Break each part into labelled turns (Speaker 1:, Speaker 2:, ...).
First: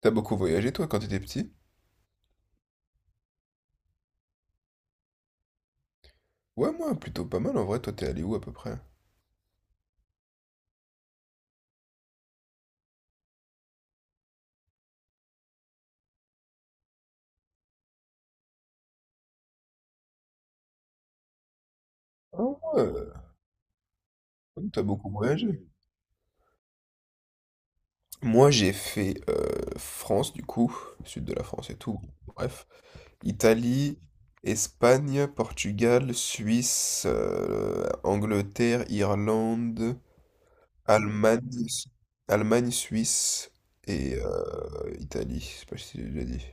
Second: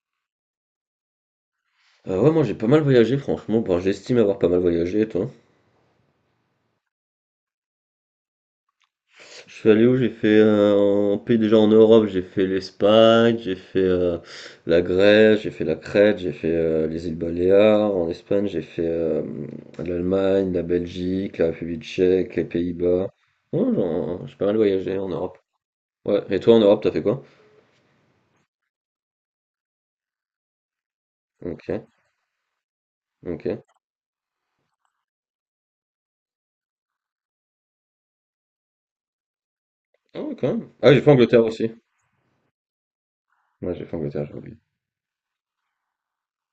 Speaker 1: T'as beaucoup voyagé toi quand t'étais petit?
Speaker 2: Ouais, moi j'ai pas mal voyagé, franchement. Bon, j'estime avoir pas mal voyagé, et toi?
Speaker 1: Ouais, moi plutôt pas mal en vrai. Toi, t'es allé où à peu près?
Speaker 2: Je suis allé où? J'ai fait en pays déjà en Europe, j'ai fait l'Espagne, j'ai fait la Grèce, j'ai fait la Crète, j'ai fait les îles Baléares. En Espagne, j'ai fait l'Allemagne, la Belgique, la République tchèque,
Speaker 1: Ah
Speaker 2: les Pays-Bas.
Speaker 1: ouais,
Speaker 2: Ouais, j'ai pas mal
Speaker 1: donc t'as
Speaker 2: voyagé en
Speaker 1: beaucoup
Speaker 2: Europe.
Speaker 1: voyagé.
Speaker 2: Ouais, et toi en Europe, t'as fait quoi?
Speaker 1: Moi, j'ai fait France du coup, sud de la France et
Speaker 2: Ok,
Speaker 1: tout. Bref,
Speaker 2: ok.
Speaker 1: Italie, Espagne, Portugal, Suisse, Angleterre, Irlande,
Speaker 2: Ah, ouais, quand même. Ah, j'ai fait
Speaker 1: Allemagne,
Speaker 2: Angleterre aussi.
Speaker 1: Allemagne, Suisse
Speaker 2: Ouais, j'ai fait
Speaker 1: et
Speaker 2: Angleterre, j'ai oublié.
Speaker 1: Italie. Je sais pas si j'ai déjà dit.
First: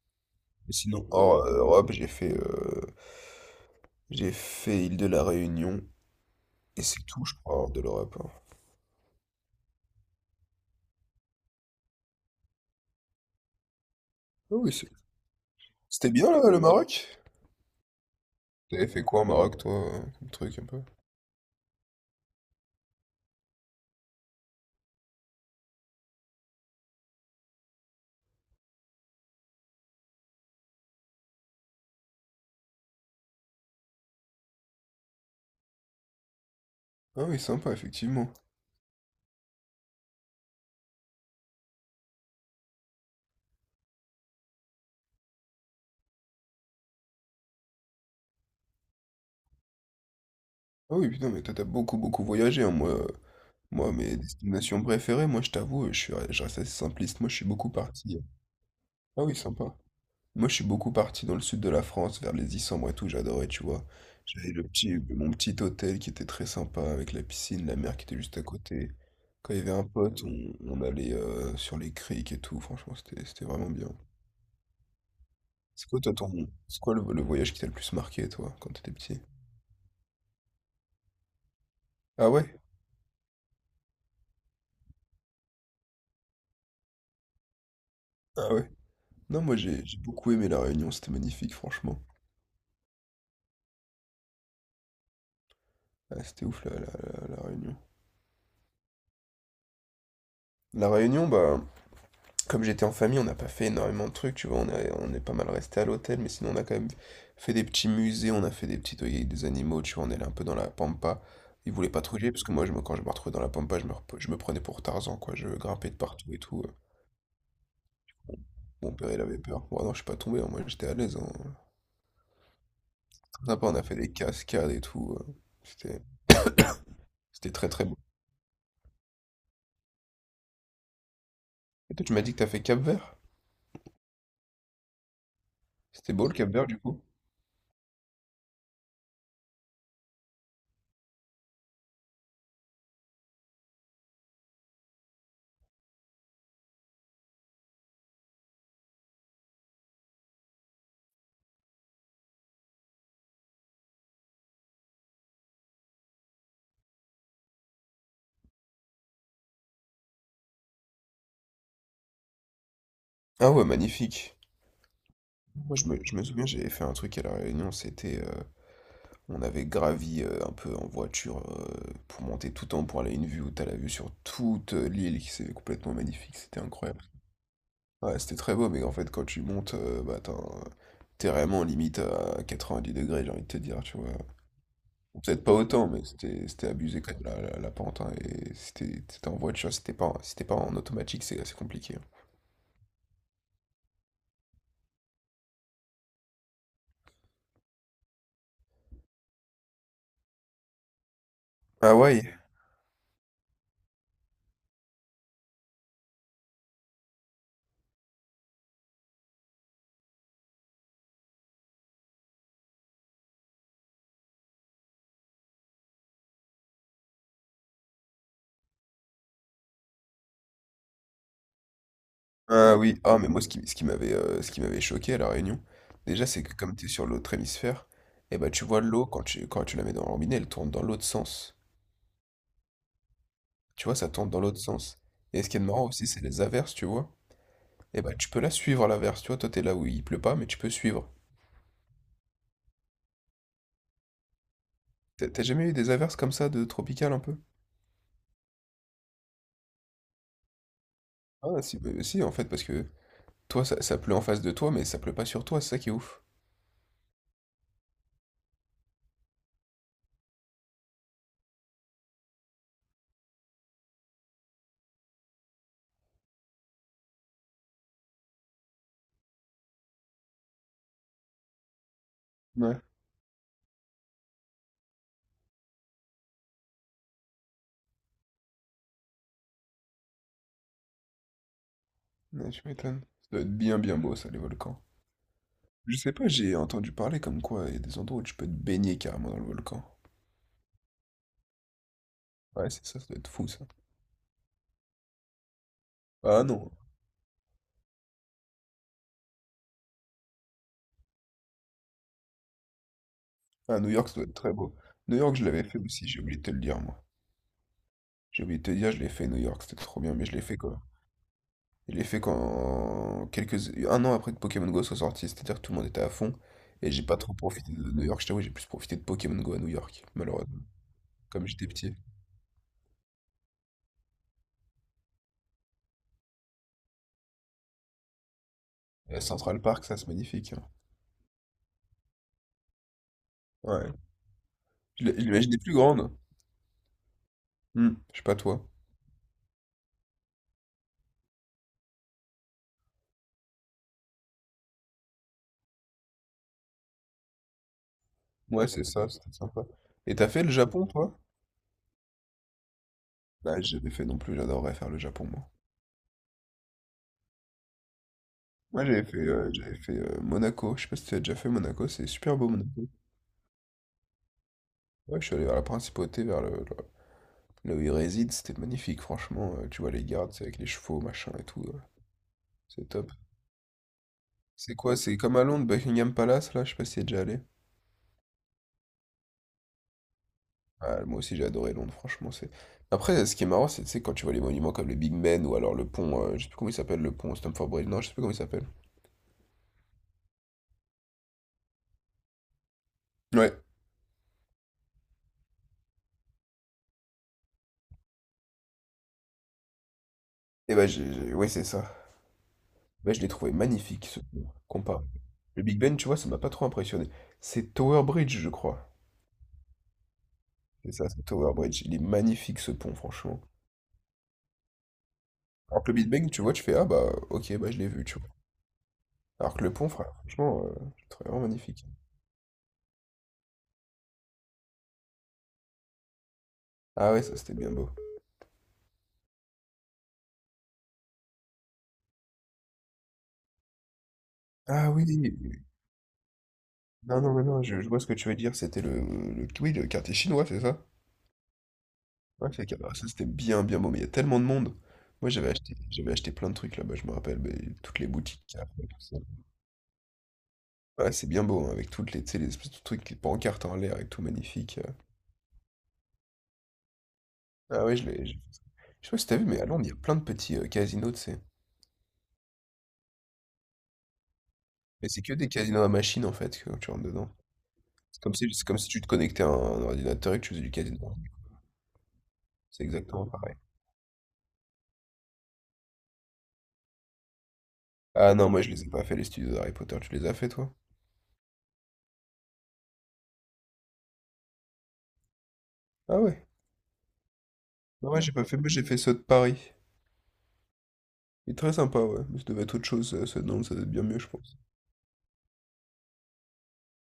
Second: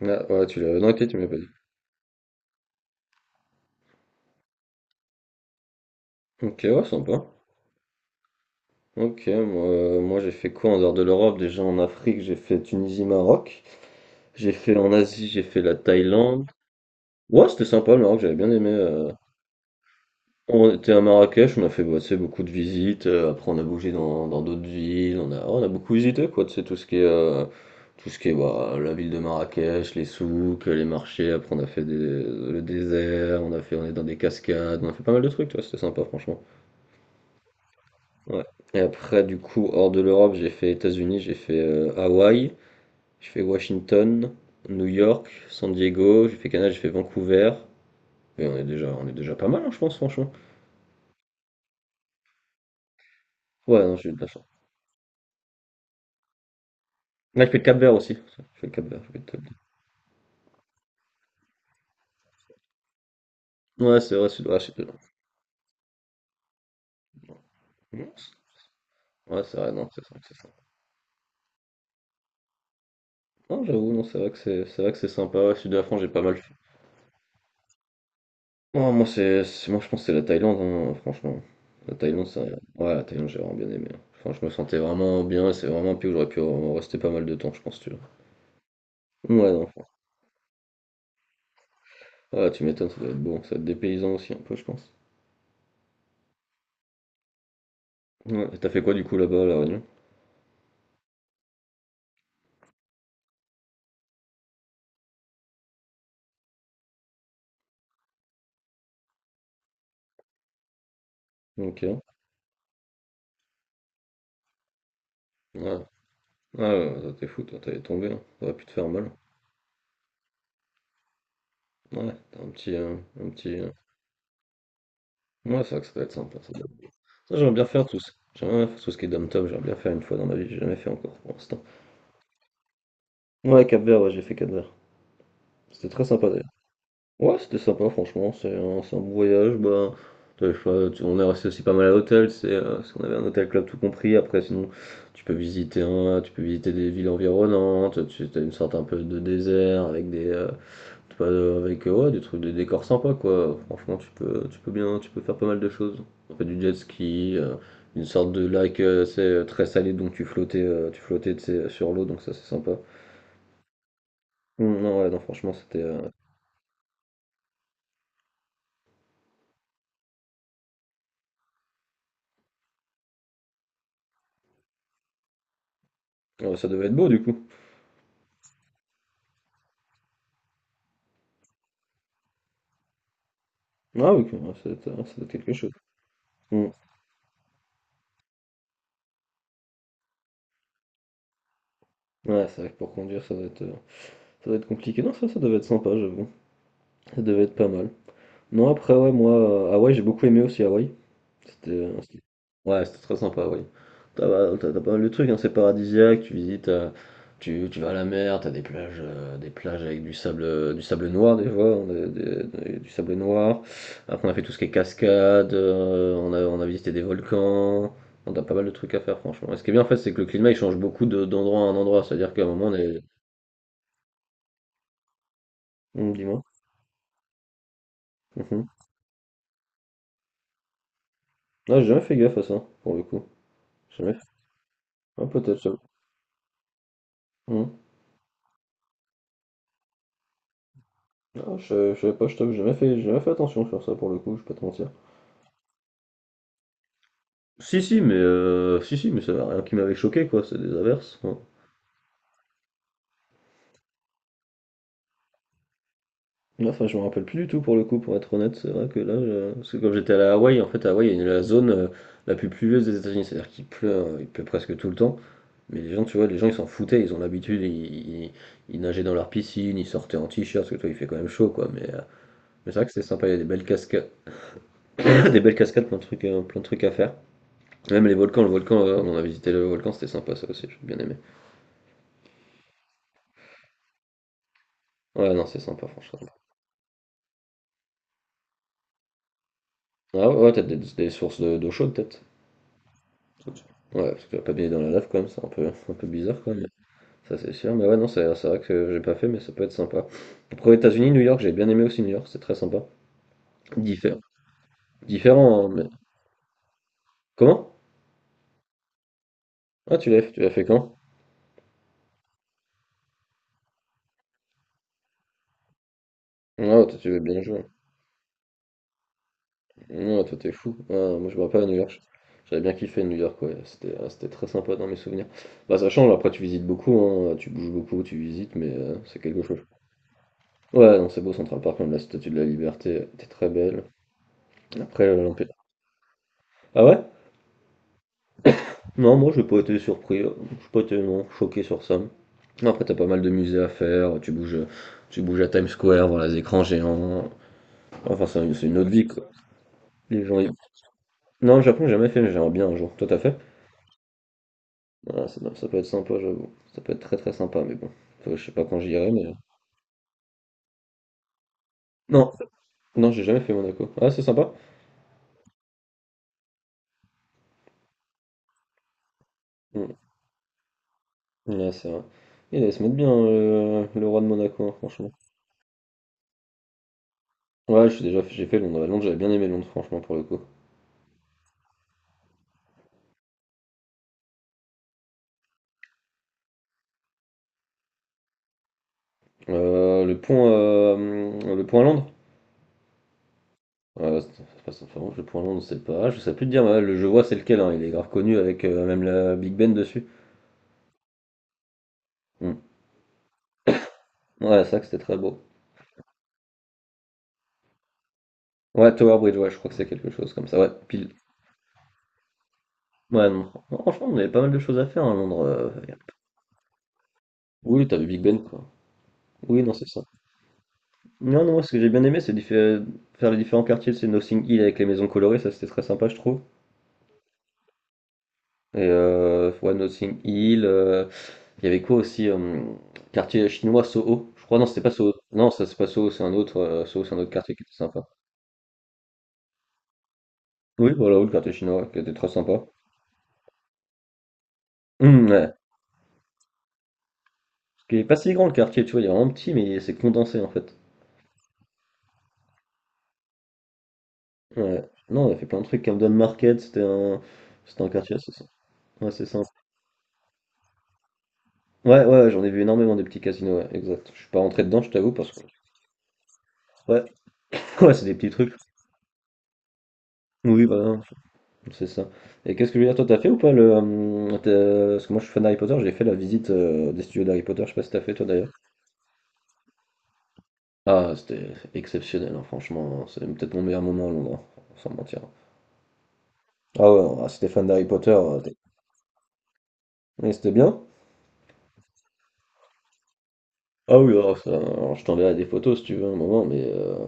Speaker 2: Ah, ouais, tu
Speaker 1: Et
Speaker 2: l'as. Non,
Speaker 1: sinon,
Speaker 2: ok, tu me l'as pas
Speaker 1: hors
Speaker 2: dit.
Speaker 1: Europe, j'ai fait île de la Réunion.
Speaker 2: Ok,
Speaker 1: Et
Speaker 2: ouais,
Speaker 1: c'est tout,
Speaker 2: sympa.
Speaker 1: je crois, hors de l'Europe, hein.
Speaker 2: Ok, moi j'ai fait quoi en dehors de l'Europe? Déjà en Afrique, j'ai fait Tunisie, Maroc. J'ai
Speaker 1: Ah oui,
Speaker 2: fait en Asie, j'ai fait la
Speaker 1: c'était bien
Speaker 2: Thaïlande.
Speaker 1: là, le Maroc?
Speaker 2: Ouais, c'était sympa le Maroc, j'avais bien aimé.
Speaker 1: T'avais fait
Speaker 2: euh.
Speaker 1: quoi au Maroc, toi, comme truc un
Speaker 2: On
Speaker 1: peu?
Speaker 2: était à Marrakech, on a fait bah, tu sais, beaucoup de visites. Après, on a bougé dans d'autres villes. On a beaucoup visité quoi. Tu sais, tout ce qui est bah, la ville de Marrakech, les souks, les marchés. Après, on a fait le désert. On est dans des cascades. On a fait pas mal de trucs. Toi, c'était sympa franchement.
Speaker 1: Ah oui, sympa, effectivement.
Speaker 2: Ouais. Et après, du coup, hors de l'Europe, j'ai fait États-Unis, j'ai fait Hawaï. J'ai fait Washington, New York, San Diego, j'ai fait Canada, j'ai fait Vancouver. Et on est déjà pas mal, hein, je pense, franchement.
Speaker 1: Ah oui, putain, mais toi, t'as beaucoup, beaucoup voyagé, hein, moi.
Speaker 2: Ouais,
Speaker 1: Moi,
Speaker 2: non, j'ai eu
Speaker 1: mes
Speaker 2: de la chance.
Speaker 1: destinations préférées, moi, je t'avoue, je reste assez simpliste. Moi, je suis
Speaker 2: Là, je fais le
Speaker 1: beaucoup
Speaker 2: Cap-Vert aussi.
Speaker 1: parti.
Speaker 2: Je fais le Cap-Vert, je vais
Speaker 1: Ah oui,
Speaker 2: te le dire.
Speaker 1: sympa. Moi, je suis beaucoup parti dans le sud de la France, vers les Issambres et tout, j'adorais, tu vois.
Speaker 2: Ouais, c'est vrai, c'est
Speaker 1: J'avais
Speaker 2: ouais, c'est non,
Speaker 1: mon petit hôtel qui était très sympa, avec la piscine, la mer
Speaker 2: c'est-
Speaker 1: qui était juste à côté.
Speaker 2: ouais,
Speaker 1: Quand
Speaker 2: c'est
Speaker 1: il y avait
Speaker 2: vrai,
Speaker 1: un
Speaker 2: non, c'est ça,
Speaker 1: pote,
Speaker 2: c'est ça.
Speaker 1: on allait sur les criques et tout, franchement, c'était
Speaker 2: Non,
Speaker 1: vraiment bien.
Speaker 2: j'avoue, non, c'est vrai que c'est sympa. Le sud de la
Speaker 1: C'est
Speaker 2: France,
Speaker 1: quoi
Speaker 2: j'ai
Speaker 1: toi
Speaker 2: pas mal
Speaker 1: ton?
Speaker 2: fait.
Speaker 1: C'est quoi le voyage qui t'a le plus marqué toi quand t'étais
Speaker 2: Oh, moi,
Speaker 1: petit?
Speaker 2: moi, je pense que c'est la Thaïlande, hein, franchement. La Thaïlande,
Speaker 1: Ah ouais?
Speaker 2: ouais, la Thaïlande, j'ai vraiment bien aimé. Hein. Enfin, je me sentais vraiment bien et c'est vraiment un pays où j'aurais pu en rester pas mal de temps, je pense, tu vois.
Speaker 1: Ah ouais?
Speaker 2: Ouais,
Speaker 1: Non, moi
Speaker 2: non.
Speaker 1: j'ai beaucoup aimé La Réunion, c'était magnifique franchement.
Speaker 2: Ah, tu m'étonnes, ça doit être bon, ça doit être dépaysant aussi un peu, je pense.
Speaker 1: Ah, c'était ouf la Réunion.
Speaker 2: Ouais, et t'as fait quoi du coup là-bas à La Réunion?
Speaker 1: La Réunion, bah comme j'étais en famille, on n'a pas fait énormément de trucs, tu vois, on est pas mal resté à l'hôtel, mais sinon on a quand même fait des petits musées, on a fait des petits toilettes avec des animaux, tu vois, on est allé un peu dans la pampa. Ils
Speaker 2: Ok.
Speaker 1: voulaient pas patrouiller parce que moi quand je me retrouvais dans la pampa, je me prenais pour Tarzan, quoi, je
Speaker 2: Ouais.
Speaker 1: grimpais de partout et
Speaker 2: Ah,
Speaker 1: tout.
Speaker 2: ouais, ouais, t'es fou, toi, t'es tombé, hein. T'aurais pu te faire
Speaker 1: Mon
Speaker 2: mal.
Speaker 1: père il avait peur. Bon, non, je suis pas tombé, hein, moi j'étais à l'aise, hein.
Speaker 2: Ouais, t'as un petit, un petit
Speaker 1: Après,
Speaker 2: euh,
Speaker 1: on a fait des cascades et tout.
Speaker 2: Ouais, c'est vrai que ça doit
Speaker 1: C'était,
Speaker 2: être sympa. J'aimerais
Speaker 1: c'était
Speaker 2: bien
Speaker 1: très très
Speaker 2: faire
Speaker 1: beau.
Speaker 2: tout ça. J'aimerais bien faire tout ce qui est dom-tom, j'aimerais bien faire une fois dans ma vie, j'ai jamais fait encore pour l'instant.
Speaker 1: Et toi, tu m'as dit que t'as fait Cap-Vert?
Speaker 2: Ouais, Cap-Vert, ouais, j'ai fait Cap-Vert. C'était très
Speaker 1: C'était beau
Speaker 2: sympa.
Speaker 1: le Cap-Vert du coup?
Speaker 2: Ouais, c'était sympa, franchement, c'est un bon voyage. Bah, t'as le choix, on est resté aussi pas mal à l'hôtel, c'est parce qu'on avait un hôtel club tout compris. Après, sinon, tu peux visiter des villes environnantes, tu as une sorte un peu de désert avec des, tu peux, avec ouais, des trucs, des décors sympas quoi. Franchement, tu peux faire pas mal de choses. On fait du jet ski, une sorte de lac, c'est très salé, donc tu flottais, tu sais, sur l'eau, donc ça c'est sympa.
Speaker 1: Ah ouais, magnifique.
Speaker 2: Non, ouais, non, franchement,
Speaker 1: Moi,
Speaker 2: c'était,
Speaker 1: je me,
Speaker 2: euh,
Speaker 1: je me souviens, j'avais fait un truc à La Réunion. C'était, on avait gravi un peu en voiture pour monter tout en haut pour aller à une vue où t'as la vue sur toute l'île qui c'est complètement magnifique.
Speaker 2: euh,
Speaker 1: C'était
Speaker 2: ça devait être
Speaker 1: incroyable.
Speaker 2: beau du coup.
Speaker 1: Ouais, c'était très beau, mais en fait, quand tu montes, bah, t'es vraiment limite à 90 degrés, j'ai envie de te dire, tu vois.
Speaker 2: Ah, ok, ouais, ça doit être
Speaker 1: Peut-être
Speaker 2: quelque
Speaker 1: pas
Speaker 2: chose.
Speaker 1: autant, mais c'était
Speaker 2: Mm.
Speaker 1: c'était abusé quand même la pente, hein, et c'était en voiture, c'était pas, si pas en automatique, c'est assez compliqué, hein.
Speaker 2: Ouais, c'est vrai que pour conduire, ça doit être compliqué. Non, ça devait être sympa, j'avoue. Ça devait être pas mal. Non, après, ouais, moi, Hawaï, j'ai beaucoup aimé aussi Hawaï. C'était,
Speaker 1: Ah
Speaker 2: c'était-
Speaker 1: ouais?
Speaker 2: ouais, c'était très sympa, Hawaï. T'as bah, t'as pas mal de trucs, hein, c'est paradisiaque, tu visites. Tu vas à la mer, t'as des plages avec du sable noir, des fois, hein, du sable noir. Après, on a fait tout ce qui est cascade, on a visité des volcans, on a pas mal de trucs à faire, franchement. Et ce qui est bien, en fait, c'est que le climat, il change beaucoup d'endroit à un endroit, c'est-à-dire qu'à un moment, on
Speaker 1: Ah oui.
Speaker 2: est.
Speaker 1: Ah mais moi ce qui m'avait choqué à La Réunion, déjà
Speaker 2: Dis-moi.
Speaker 1: c'est que comme t'es sur l'autre hémisphère, et bah tu
Speaker 2: Mhm.
Speaker 1: vois l'eau quand tu la mets dans le robinet, elle tourne dans l'autre sens.
Speaker 2: Ah, j'ai jamais fait gaffe à ça, pour le coup.
Speaker 1: Tu vois,
Speaker 2: J'ai
Speaker 1: ça
Speaker 2: jamais fait.
Speaker 1: tourne dans l'autre sens.
Speaker 2: Ah,
Speaker 1: Et ce
Speaker 2: peut-être
Speaker 1: qui est marrant aussi, c'est les averses, tu vois.
Speaker 2: ça.
Speaker 1: Et bah tu peux la suivre à l'averse, tu vois, toi t'es là où il pleut pas, mais tu peux suivre.
Speaker 2: Non, je savais pas, je t'avoue, j'ai jamais fait attention sur ça pour le coup, je vais pas te mentir.
Speaker 1: T'as jamais eu des averses comme ça de tropicales un peu?
Speaker 2: Si, si, mais, si, si, mais ça n'a rien qui m'avait choqué, quoi, c'est des averses, hein.
Speaker 1: Ah si, bah, si, en fait, parce que toi, ça pleut en face de toi, mais ça pleut pas sur toi, c'est ça qui est ouf.
Speaker 2: Enfin, je me rappelle plus du tout pour le coup, pour être honnête, c'est vrai que là. Parce que quand j'étais allé à la Hawaï, en fait, à Hawaï, il y a la zone la plus pluvieuse des États-Unis, c'est-à-dire qu'il pleut, hein, il pleut presque tout le temps. Mais les gens, tu vois, les gens, ils s'en foutaient, ils ont l'habitude, ils nageaient dans leur piscine, ils sortaient en t-shirt, parce que toi, il fait quand même chaud, quoi. Mais c'est
Speaker 1: Ouais,
Speaker 2: vrai que c'est sympa, il y a des belles cascades, des belles cascades, plein de trucs à faire. Même les volcans, on a visité le volcan, c'était sympa ça aussi, j'ai bien aimé.
Speaker 1: ouais, tu m'étonnes. Ça doit être bien, bien beau, ça, les volcans.
Speaker 2: Ouais, non, c'est sympa,
Speaker 1: Je sais
Speaker 2: franchement.
Speaker 1: pas, j'ai entendu parler comme quoi il y a des endroits où tu peux te baigner carrément dans le volcan.
Speaker 2: Ah, ouais, ouais, peut-être des sources d'eau chaude, peut-être.
Speaker 1: Ouais, c'est ça, ça doit être fou, ça.
Speaker 2: Ouais, parce que tu vas pas baigner dans la lave quand même, c'est un peu, un peu bizarre
Speaker 1: Ah
Speaker 2: quand même.
Speaker 1: non,
Speaker 2: Ça, c'est sûr, mais ouais, non, c'est vrai que j'ai pas fait, mais ça peut être sympa. Après, aux États-Unis, New York, j'ai bien aimé aussi New York, c'est très sympa.
Speaker 1: à New York, ça
Speaker 2: Diffé-
Speaker 1: doit être très beau. New York, je l'avais
Speaker 2: Différent, hein,
Speaker 1: fait
Speaker 2: mais.
Speaker 1: aussi, j'ai oublié de te le dire, moi.
Speaker 2: Comment?
Speaker 1: J'ai oublié de te dire, je l'ai fait, New York, c'était
Speaker 2: Ah,
Speaker 1: trop
Speaker 2: tu
Speaker 1: bien,
Speaker 2: l'as
Speaker 1: mais
Speaker 2: fait,
Speaker 1: je
Speaker 2: tu
Speaker 1: l'ai
Speaker 2: l'as
Speaker 1: fait
Speaker 2: fait
Speaker 1: quoi?
Speaker 2: quand?
Speaker 1: Je l'ai fait un an après que Pokémon Go soit sorti, c'est-à-dire que tout le monde était à fond,
Speaker 2: Ah,
Speaker 1: et
Speaker 2: toi,
Speaker 1: j'ai
Speaker 2: tu
Speaker 1: pas
Speaker 2: veux
Speaker 1: trop
Speaker 2: bien jouer.
Speaker 1: profité de New York, je t'avoue, j'ai plus profité de Pokémon Go à New York,
Speaker 2: Ouais, toi t'es
Speaker 1: malheureusement.
Speaker 2: fou. Ah, moi je me
Speaker 1: Comme
Speaker 2: rappelle à
Speaker 1: j'étais
Speaker 2: New
Speaker 1: petit.
Speaker 2: York. J'avais bien kiffé New York, ouais. C'était très sympa dans mes souvenirs. Bah, ça change, après tu visites beaucoup, hein. Tu bouges beaucoup, tu visites, mais
Speaker 1: Et
Speaker 2: c'est
Speaker 1: à
Speaker 2: quelque chose.
Speaker 1: Central Park, ça, c'est magnifique, hein.
Speaker 2: Ouais, non, c'est beau Central Park, même la Statue de la Liberté était très belle.
Speaker 1: Ouais.
Speaker 2: Après,
Speaker 1: Je
Speaker 2: l'Empire.
Speaker 1: l'imaginais plus grande.
Speaker 2: Ah, ouais?
Speaker 1: Je sais pas toi.
Speaker 2: Non, moi j'ai pas été surpris, j'ai pas été non, choqué sur ça. Non, après t'as pas mal de musées à faire, tu bouges à Times Square, voir les écrans géants. Enfin, c'est
Speaker 1: Ouais,
Speaker 2: c'est une
Speaker 1: c'est
Speaker 2: autre vie,
Speaker 1: ça,
Speaker 2: quoi.
Speaker 1: c'était sympa. Et
Speaker 2: Les
Speaker 1: t'as
Speaker 2: gens
Speaker 1: fait
Speaker 2: y.
Speaker 1: le Japon, toi?
Speaker 2: Non, le Japon, j'ai jamais fait, mais j'aimerais bien un jour. Toi, t'as fait?
Speaker 1: Bah, j'avais fait non plus, j'adorerais faire le Japon,
Speaker 2: Ah, ça,
Speaker 1: moi.
Speaker 2: ça peut être sympa, j'avoue. Ça peut être très très sympa, mais bon. Je sais pas quand
Speaker 1: Moi,
Speaker 2: j'irai, mais.
Speaker 1: j'avais fait Monaco. Je sais pas si tu as déjà fait Monaco, c'est
Speaker 2: Non,
Speaker 1: super beau, Monaco.
Speaker 2: non, j'ai jamais fait Monaco. Ah, c'est sympa.
Speaker 1: Ouais, je suis allé vers la principauté, vers là où ils résident, c'était magnifique, franchement. Tu vois
Speaker 2: Mm.
Speaker 1: les gardes, c'est avec les chevaux, machin et tout.
Speaker 2: Ouais,
Speaker 1: euh,
Speaker 2: c'est vrai. Il allait se
Speaker 1: c'est
Speaker 2: mettre bien,
Speaker 1: top.
Speaker 2: le roi de Monaco, hein,
Speaker 1: C'est quoi?
Speaker 2: franchement.
Speaker 1: C'est comme à Londres, Buckingham Palace, là, je sais pas si t'y es déjà allé.
Speaker 2: Ouais, j'ai fait Londres. Londres, j'avais bien aimé Londres, franchement, pour le coup.
Speaker 1: Ah, moi aussi j'ai adoré Londres, franchement c'est. Après, ce qui est marrant, c'est tu sais, quand tu vois les monuments comme le Big Ben ou alors le pont, je sais plus comment il s'appelle, le pont Stamford Bridge, non, je sais plus comment il s'appelle.
Speaker 2: Le pont à Londres.
Speaker 1: Ouais.
Speaker 2: C'est pas ça, enfin, le pont à Londres, c'est pas. Je sais plus te dire, mais ouais, je vois c'est lequel, hein, il est grave connu avec même la Big Ben dessus.
Speaker 1: Et bah ouais c'est ça.
Speaker 2: Mm.
Speaker 1: Bah, je l'ai trouvé magnifique ce pont,
Speaker 2: Ouais, ça, que c'était
Speaker 1: comparé.
Speaker 2: très beau.
Speaker 1: Le Big Ben, tu vois, ça m'a pas trop impressionné. C'est Tower Bridge, je crois.
Speaker 2: Ouais, Tower Bridge, ouais, je crois que c'est quelque chose comme ça. Ouais,
Speaker 1: C'est ça,
Speaker 2: pile.
Speaker 1: c'est Tower Bridge. Il est magnifique ce pont,
Speaker 2: Ouais,
Speaker 1: franchement.
Speaker 2: non, non, franchement, on avait pas mal de choses à faire, hein, à Londres.
Speaker 1: Alors que le Big Ben, tu vois, tu fais ah bah ok, bah je
Speaker 2: Oui,
Speaker 1: l'ai
Speaker 2: t'as
Speaker 1: vu,
Speaker 2: vu
Speaker 1: tu
Speaker 2: Big
Speaker 1: vois.
Speaker 2: Ben, quoi.
Speaker 1: Alors
Speaker 2: Oui,
Speaker 1: que le
Speaker 2: non, c'est
Speaker 1: pont,
Speaker 2: ça.
Speaker 1: frère, franchement, je le trouvais
Speaker 2: Non,
Speaker 1: vraiment
Speaker 2: non, moi, ce que
Speaker 1: magnifique.
Speaker 2: j'ai bien aimé, faire les différents quartiers. C'est Notting Hill avec les maisons colorées, ça c'était très sympa, je trouve.
Speaker 1: Ah ouais, ça c'était bien beau.
Speaker 2: Et ouais, Notting Hill. Il y avait quoi aussi. Quartier chinois Soho. Je crois, non, c'était pas
Speaker 1: Ah oui,
Speaker 2: Soho. Non, ça c'est pas Soho, c'est un autre. Soho, c'est un
Speaker 1: non,
Speaker 2: autre
Speaker 1: non, mais
Speaker 2: quartier qui
Speaker 1: non,
Speaker 2: était
Speaker 1: je
Speaker 2: sympa.
Speaker 1: vois ce que tu veux dire. C'était le kiwi, le quartier chinois, c'est ça?
Speaker 2: Oui, voilà, oui, le quartier chinois qui était très
Speaker 1: Ouais,
Speaker 2: sympa.
Speaker 1: ça c'était bien, bien beau, mais il y a tellement de monde. Moi, j'avais
Speaker 2: Ouais.
Speaker 1: acheté, j'avais acheté plein de trucs là-bas, je me rappelle, mais
Speaker 2: Qui
Speaker 1: toutes
Speaker 2: est
Speaker 1: les
Speaker 2: pas si
Speaker 1: boutiques
Speaker 2: grand le
Speaker 1: qu'il y a,
Speaker 2: quartier, tu vois,
Speaker 1: tout
Speaker 2: il est
Speaker 1: ça.
Speaker 2: vraiment petit, mais c'est condensé en fait.
Speaker 1: Ouais, c'est bien beau, hein, avec toutes les, tu sais, les espèces de trucs, les pancartes en l'air et tout, magnifique.
Speaker 2: Ouais.
Speaker 1: euh.
Speaker 2: Non, on a fait plein de trucs. Camden Market, c'était
Speaker 1: Ah
Speaker 2: un
Speaker 1: ouais, je
Speaker 2: quartier
Speaker 1: l'ai.
Speaker 2: assez
Speaker 1: Je,
Speaker 2: sympa.
Speaker 1: je
Speaker 2: Ouais,
Speaker 1: sais pas
Speaker 2: c'est
Speaker 1: si t'as vu,
Speaker 2: sympa.
Speaker 1: mais à Londres, il y a plein de petits casinos, tu sais.
Speaker 2: Ouais, ouais, j'en ai vu énormément des petits casinos, ouais, exact. Je suis pas rentré dedans, je
Speaker 1: Mais
Speaker 2: t'avoue,
Speaker 1: c'est
Speaker 2: parce
Speaker 1: que
Speaker 2: que.
Speaker 1: des casinos à machine, en fait, que tu
Speaker 2: Ouais,
Speaker 1: rentres dedans.
Speaker 2: ouais, c'est des petits trucs.
Speaker 1: C'est comme si tu te connectais à un ordinateur et que tu faisais
Speaker 2: Oui,
Speaker 1: du
Speaker 2: voilà,
Speaker 1: casino.
Speaker 2: c'est ça. Et qu'est-ce que je
Speaker 1: C'est
Speaker 2: veux dire, toi, t'as
Speaker 1: exactement
Speaker 2: fait ou pas
Speaker 1: pareil.
Speaker 2: le? Parce que moi, je suis fan d'Harry Potter, j'ai fait la visite des studios d'Harry Potter, je sais pas si t'as fait, toi,
Speaker 1: Ah
Speaker 2: d'ailleurs.
Speaker 1: non, moi, je les ai pas fait, les studios d'Harry Potter, tu les as fait, toi?
Speaker 2: Ah, c'était exceptionnel, hein, franchement. C'est peut-être mon meilleur moment à Londres, hein, sans mentir.
Speaker 1: Ah ouais.
Speaker 2: Ah, ouais, ah, si t'es fan d'Harry Potter,
Speaker 1: Non, ouais, j'ai pas fait, mais j'ai fait ceux de Paris.
Speaker 2: et c'était bien?
Speaker 1: Il est très sympa, ouais. Mais ça devait être autre chose, ceux de Nantes, ça doit être
Speaker 2: Ah,
Speaker 1: bien
Speaker 2: oui,
Speaker 1: mieux, je
Speaker 2: alors, ça,
Speaker 1: pense.
Speaker 2: alors, je t'enverrai des photos si tu veux un moment, mais.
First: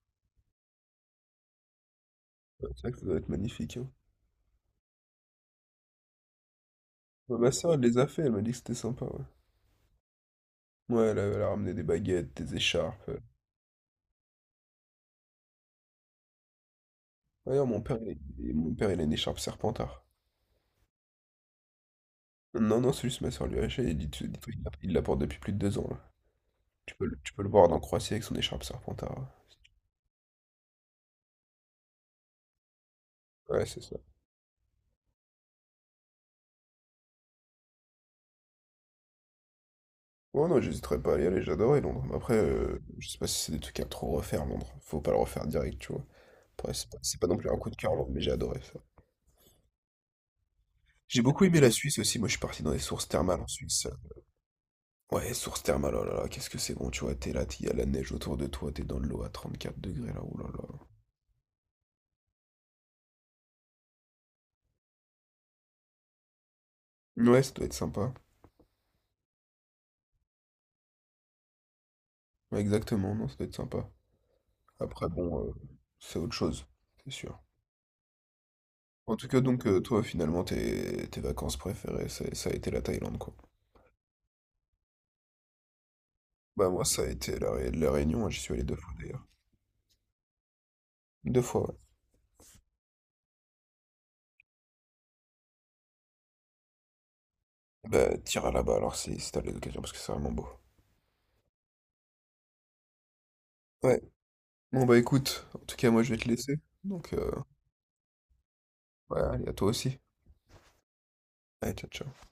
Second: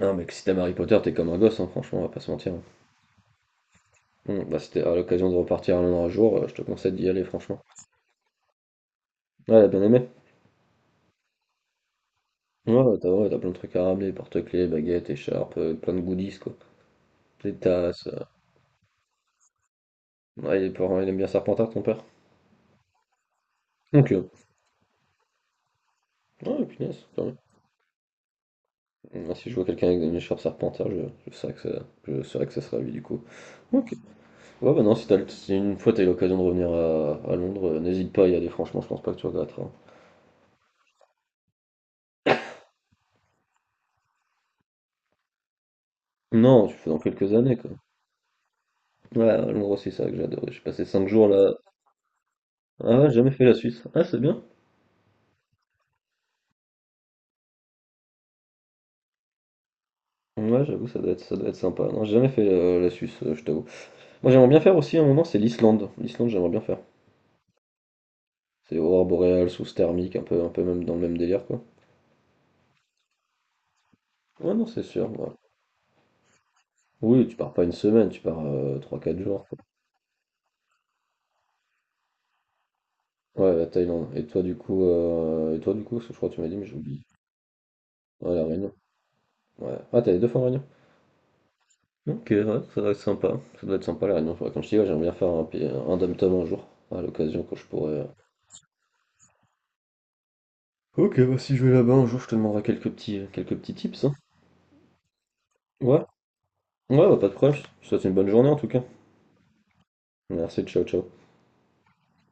Speaker 2: Non, mais que si t'aimes Harry Potter, t'es comme un gosse, hein, franchement, on va pas se mentir.
Speaker 1: Ouais, c'est vrai que ça doit être magnifique, hein.
Speaker 2: Bon, bah, c'était à l'occasion de repartir à Londres un jour, je te conseille d'y aller,
Speaker 1: Ouais, ma
Speaker 2: franchement.
Speaker 1: soeur, elle les a fait, elle m'a dit que c'était sympa, ouais.
Speaker 2: Ouais, elle a bien aimé.
Speaker 1: Ouais, elle a ramené des baguettes, des
Speaker 2: Ouais, ouais,
Speaker 1: écharpes. euh.
Speaker 2: t'as plein de trucs à ramener, porte-clés, baguettes, écharpes, plein de goodies, quoi. Des
Speaker 1: D'ailleurs,
Speaker 2: tasses. euh.
Speaker 1: mon père, il a une écharpe Serpentard.
Speaker 2: Ouais, il, est pas- il aime bien Serpentard, ton père.
Speaker 1: Non, non, c'est juste ma soeur lui a acheté, il dit,
Speaker 2: Ok.
Speaker 1: dis il la porte depuis plus de 2 ans, là.
Speaker 2: Ouais, punaise, quand
Speaker 1: Tu
Speaker 2: même.
Speaker 1: peux le voir dans Croatie avec son écharpe Serpentard.
Speaker 2: Moi, si je vois quelqu'un avec une écharpe Serpentard, je saurais je saurais que ça serait lui, du coup.
Speaker 1: Ouais, ouais, c'est
Speaker 2: Ok.
Speaker 1: ça.
Speaker 2: Ouais, bah, non, si, si une fois t'as eu l'occasion de revenir à Londres, n'hésite pas à y aller, franchement, je pense pas que tu regretteras.
Speaker 1: Ouais, non, j'hésiterais pas à y aller, j'adorais Londres. Mais après, je sais pas si c'est des trucs à trop refaire, Londres. Faut pas le refaire direct, tu vois.
Speaker 2: Non, tu
Speaker 1: Ouais, c'est
Speaker 2: fais dans
Speaker 1: pas, c'est pas
Speaker 2: quelques
Speaker 1: non plus
Speaker 2: années,
Speaker 1: un
Speaker 2: quoi.
Speaker 1: coup de cœur, mais j'ai adoré ça.
Speaker 2: Ouais, ouais, l'endroit c'est ça que j'adorais. J'ai passé 5
Speaker 1: J'ai
Speaker 2: jours
Speaker 1: beaucoup
Speaker 2: là.
Speaker 1: aimé la Suisse aussi, moi je suis parti dans les
Speaker 2: Ah,
Speaker 1: sources
Speaker 2: ouais, j'ai jamais
Speaker 1: thermales
Speaker 2: fait
Speaker 1: en
Speaker 2: la Suisse.
Speaker 1: Suisse.
Speaker 2: Ah, c'est bien.
Speaker 1: Ouais, sources thermales, oh là là, qu'est-ce que c'est bon, tu vois, t'es là, il y a la neige autour de toi, t'es dans de l'eau à 34 degrés là, oh là
Speaker 2: Ouais, j'avoue, ça doit être sympa. Non, j'ai jamais fait la Suisse, je t'avoue. Moi, j'aimerais bien faire aussi à un moment, c'est l'Islande. L'Islande, j'aimerais bien faire.
Speaker 1: là. Ouais, ça doit être sympa.
Speaker 2: C'est aurore boréale, sous thermique, un peu même dans le même délire, quoi.
Speaker 1: Ouais, exactement, non, ça doit être sympa.
Speaker 2: Ouais, non, c'est sûr.
Speaker 1: Après,
Speaker 2: ouais.
Speaker 1: bon, c'est autre chose, c'est
Speaker 2: Oui, tu
Speaker 1: sûr.
Speaker 2: pars pas une semaine, tu pars trois
Speaker 1: En
Speaker 2: quatre
Speaker 1: tout cas,
Speaker 2: jours, quoi.
Speaker 1: donc, toi, finalement, tes vacances préférées, ça a été la Thaïlande, quoi.
Speaker 2: Ouais, la Thaïlande. Et toi, du coup, parce que je crois que tu m'as dit, mais
Speaker 1: Bah,
Speaker 2: j'ai
Speaker 1: moi,
Speaker 2: oublié.
Speaker 1: ça a été la Réunion, hein,
Speaker 2: Ouais,
Speaker 1: j'y
Speaker 2: la
Speaker 1: suis allé
Speaker 2: Réunion.
Speaker 1: deux fois d'ailleurs.
Speaker 2: Ouais. Ah, t'es allé 2 fois en Réunion?
Speaker 1: Deux fois, ouais.
Speaker 2: Ok, ouais, ça doit être sympa. Ça doit être sympa la Réunion. Comme je dis, ouais, j'aimerais bien faire un dom un jour, à l'occasion quand je pourrais.
Speaker 1: Bah, t'iras là-bas alors si t'as l'occasion, parce que c'est vraiment beau.
Speaker 2: Ok, bah, si je vais là-bas un jour, je te demanderai quelques petits
Speaker 1: Ouais.
Speaker 2: tips, hein.
Speaker 1: Bon bah écoute, en tout cas
Speaker 2: Ouais,
Speaker 1: moi je vais te laisser.
Speaker 2: ouais,
Speaker 1: Donc
Speaker 2: bah, pas de problème. Je te souhaite une bonne journée en tout cas.
Speaker 1: ouais, allez à toi aussi.
Speaker 2: Merci, ciao, ciao.
Speaker 1: Allez, ciao ciao.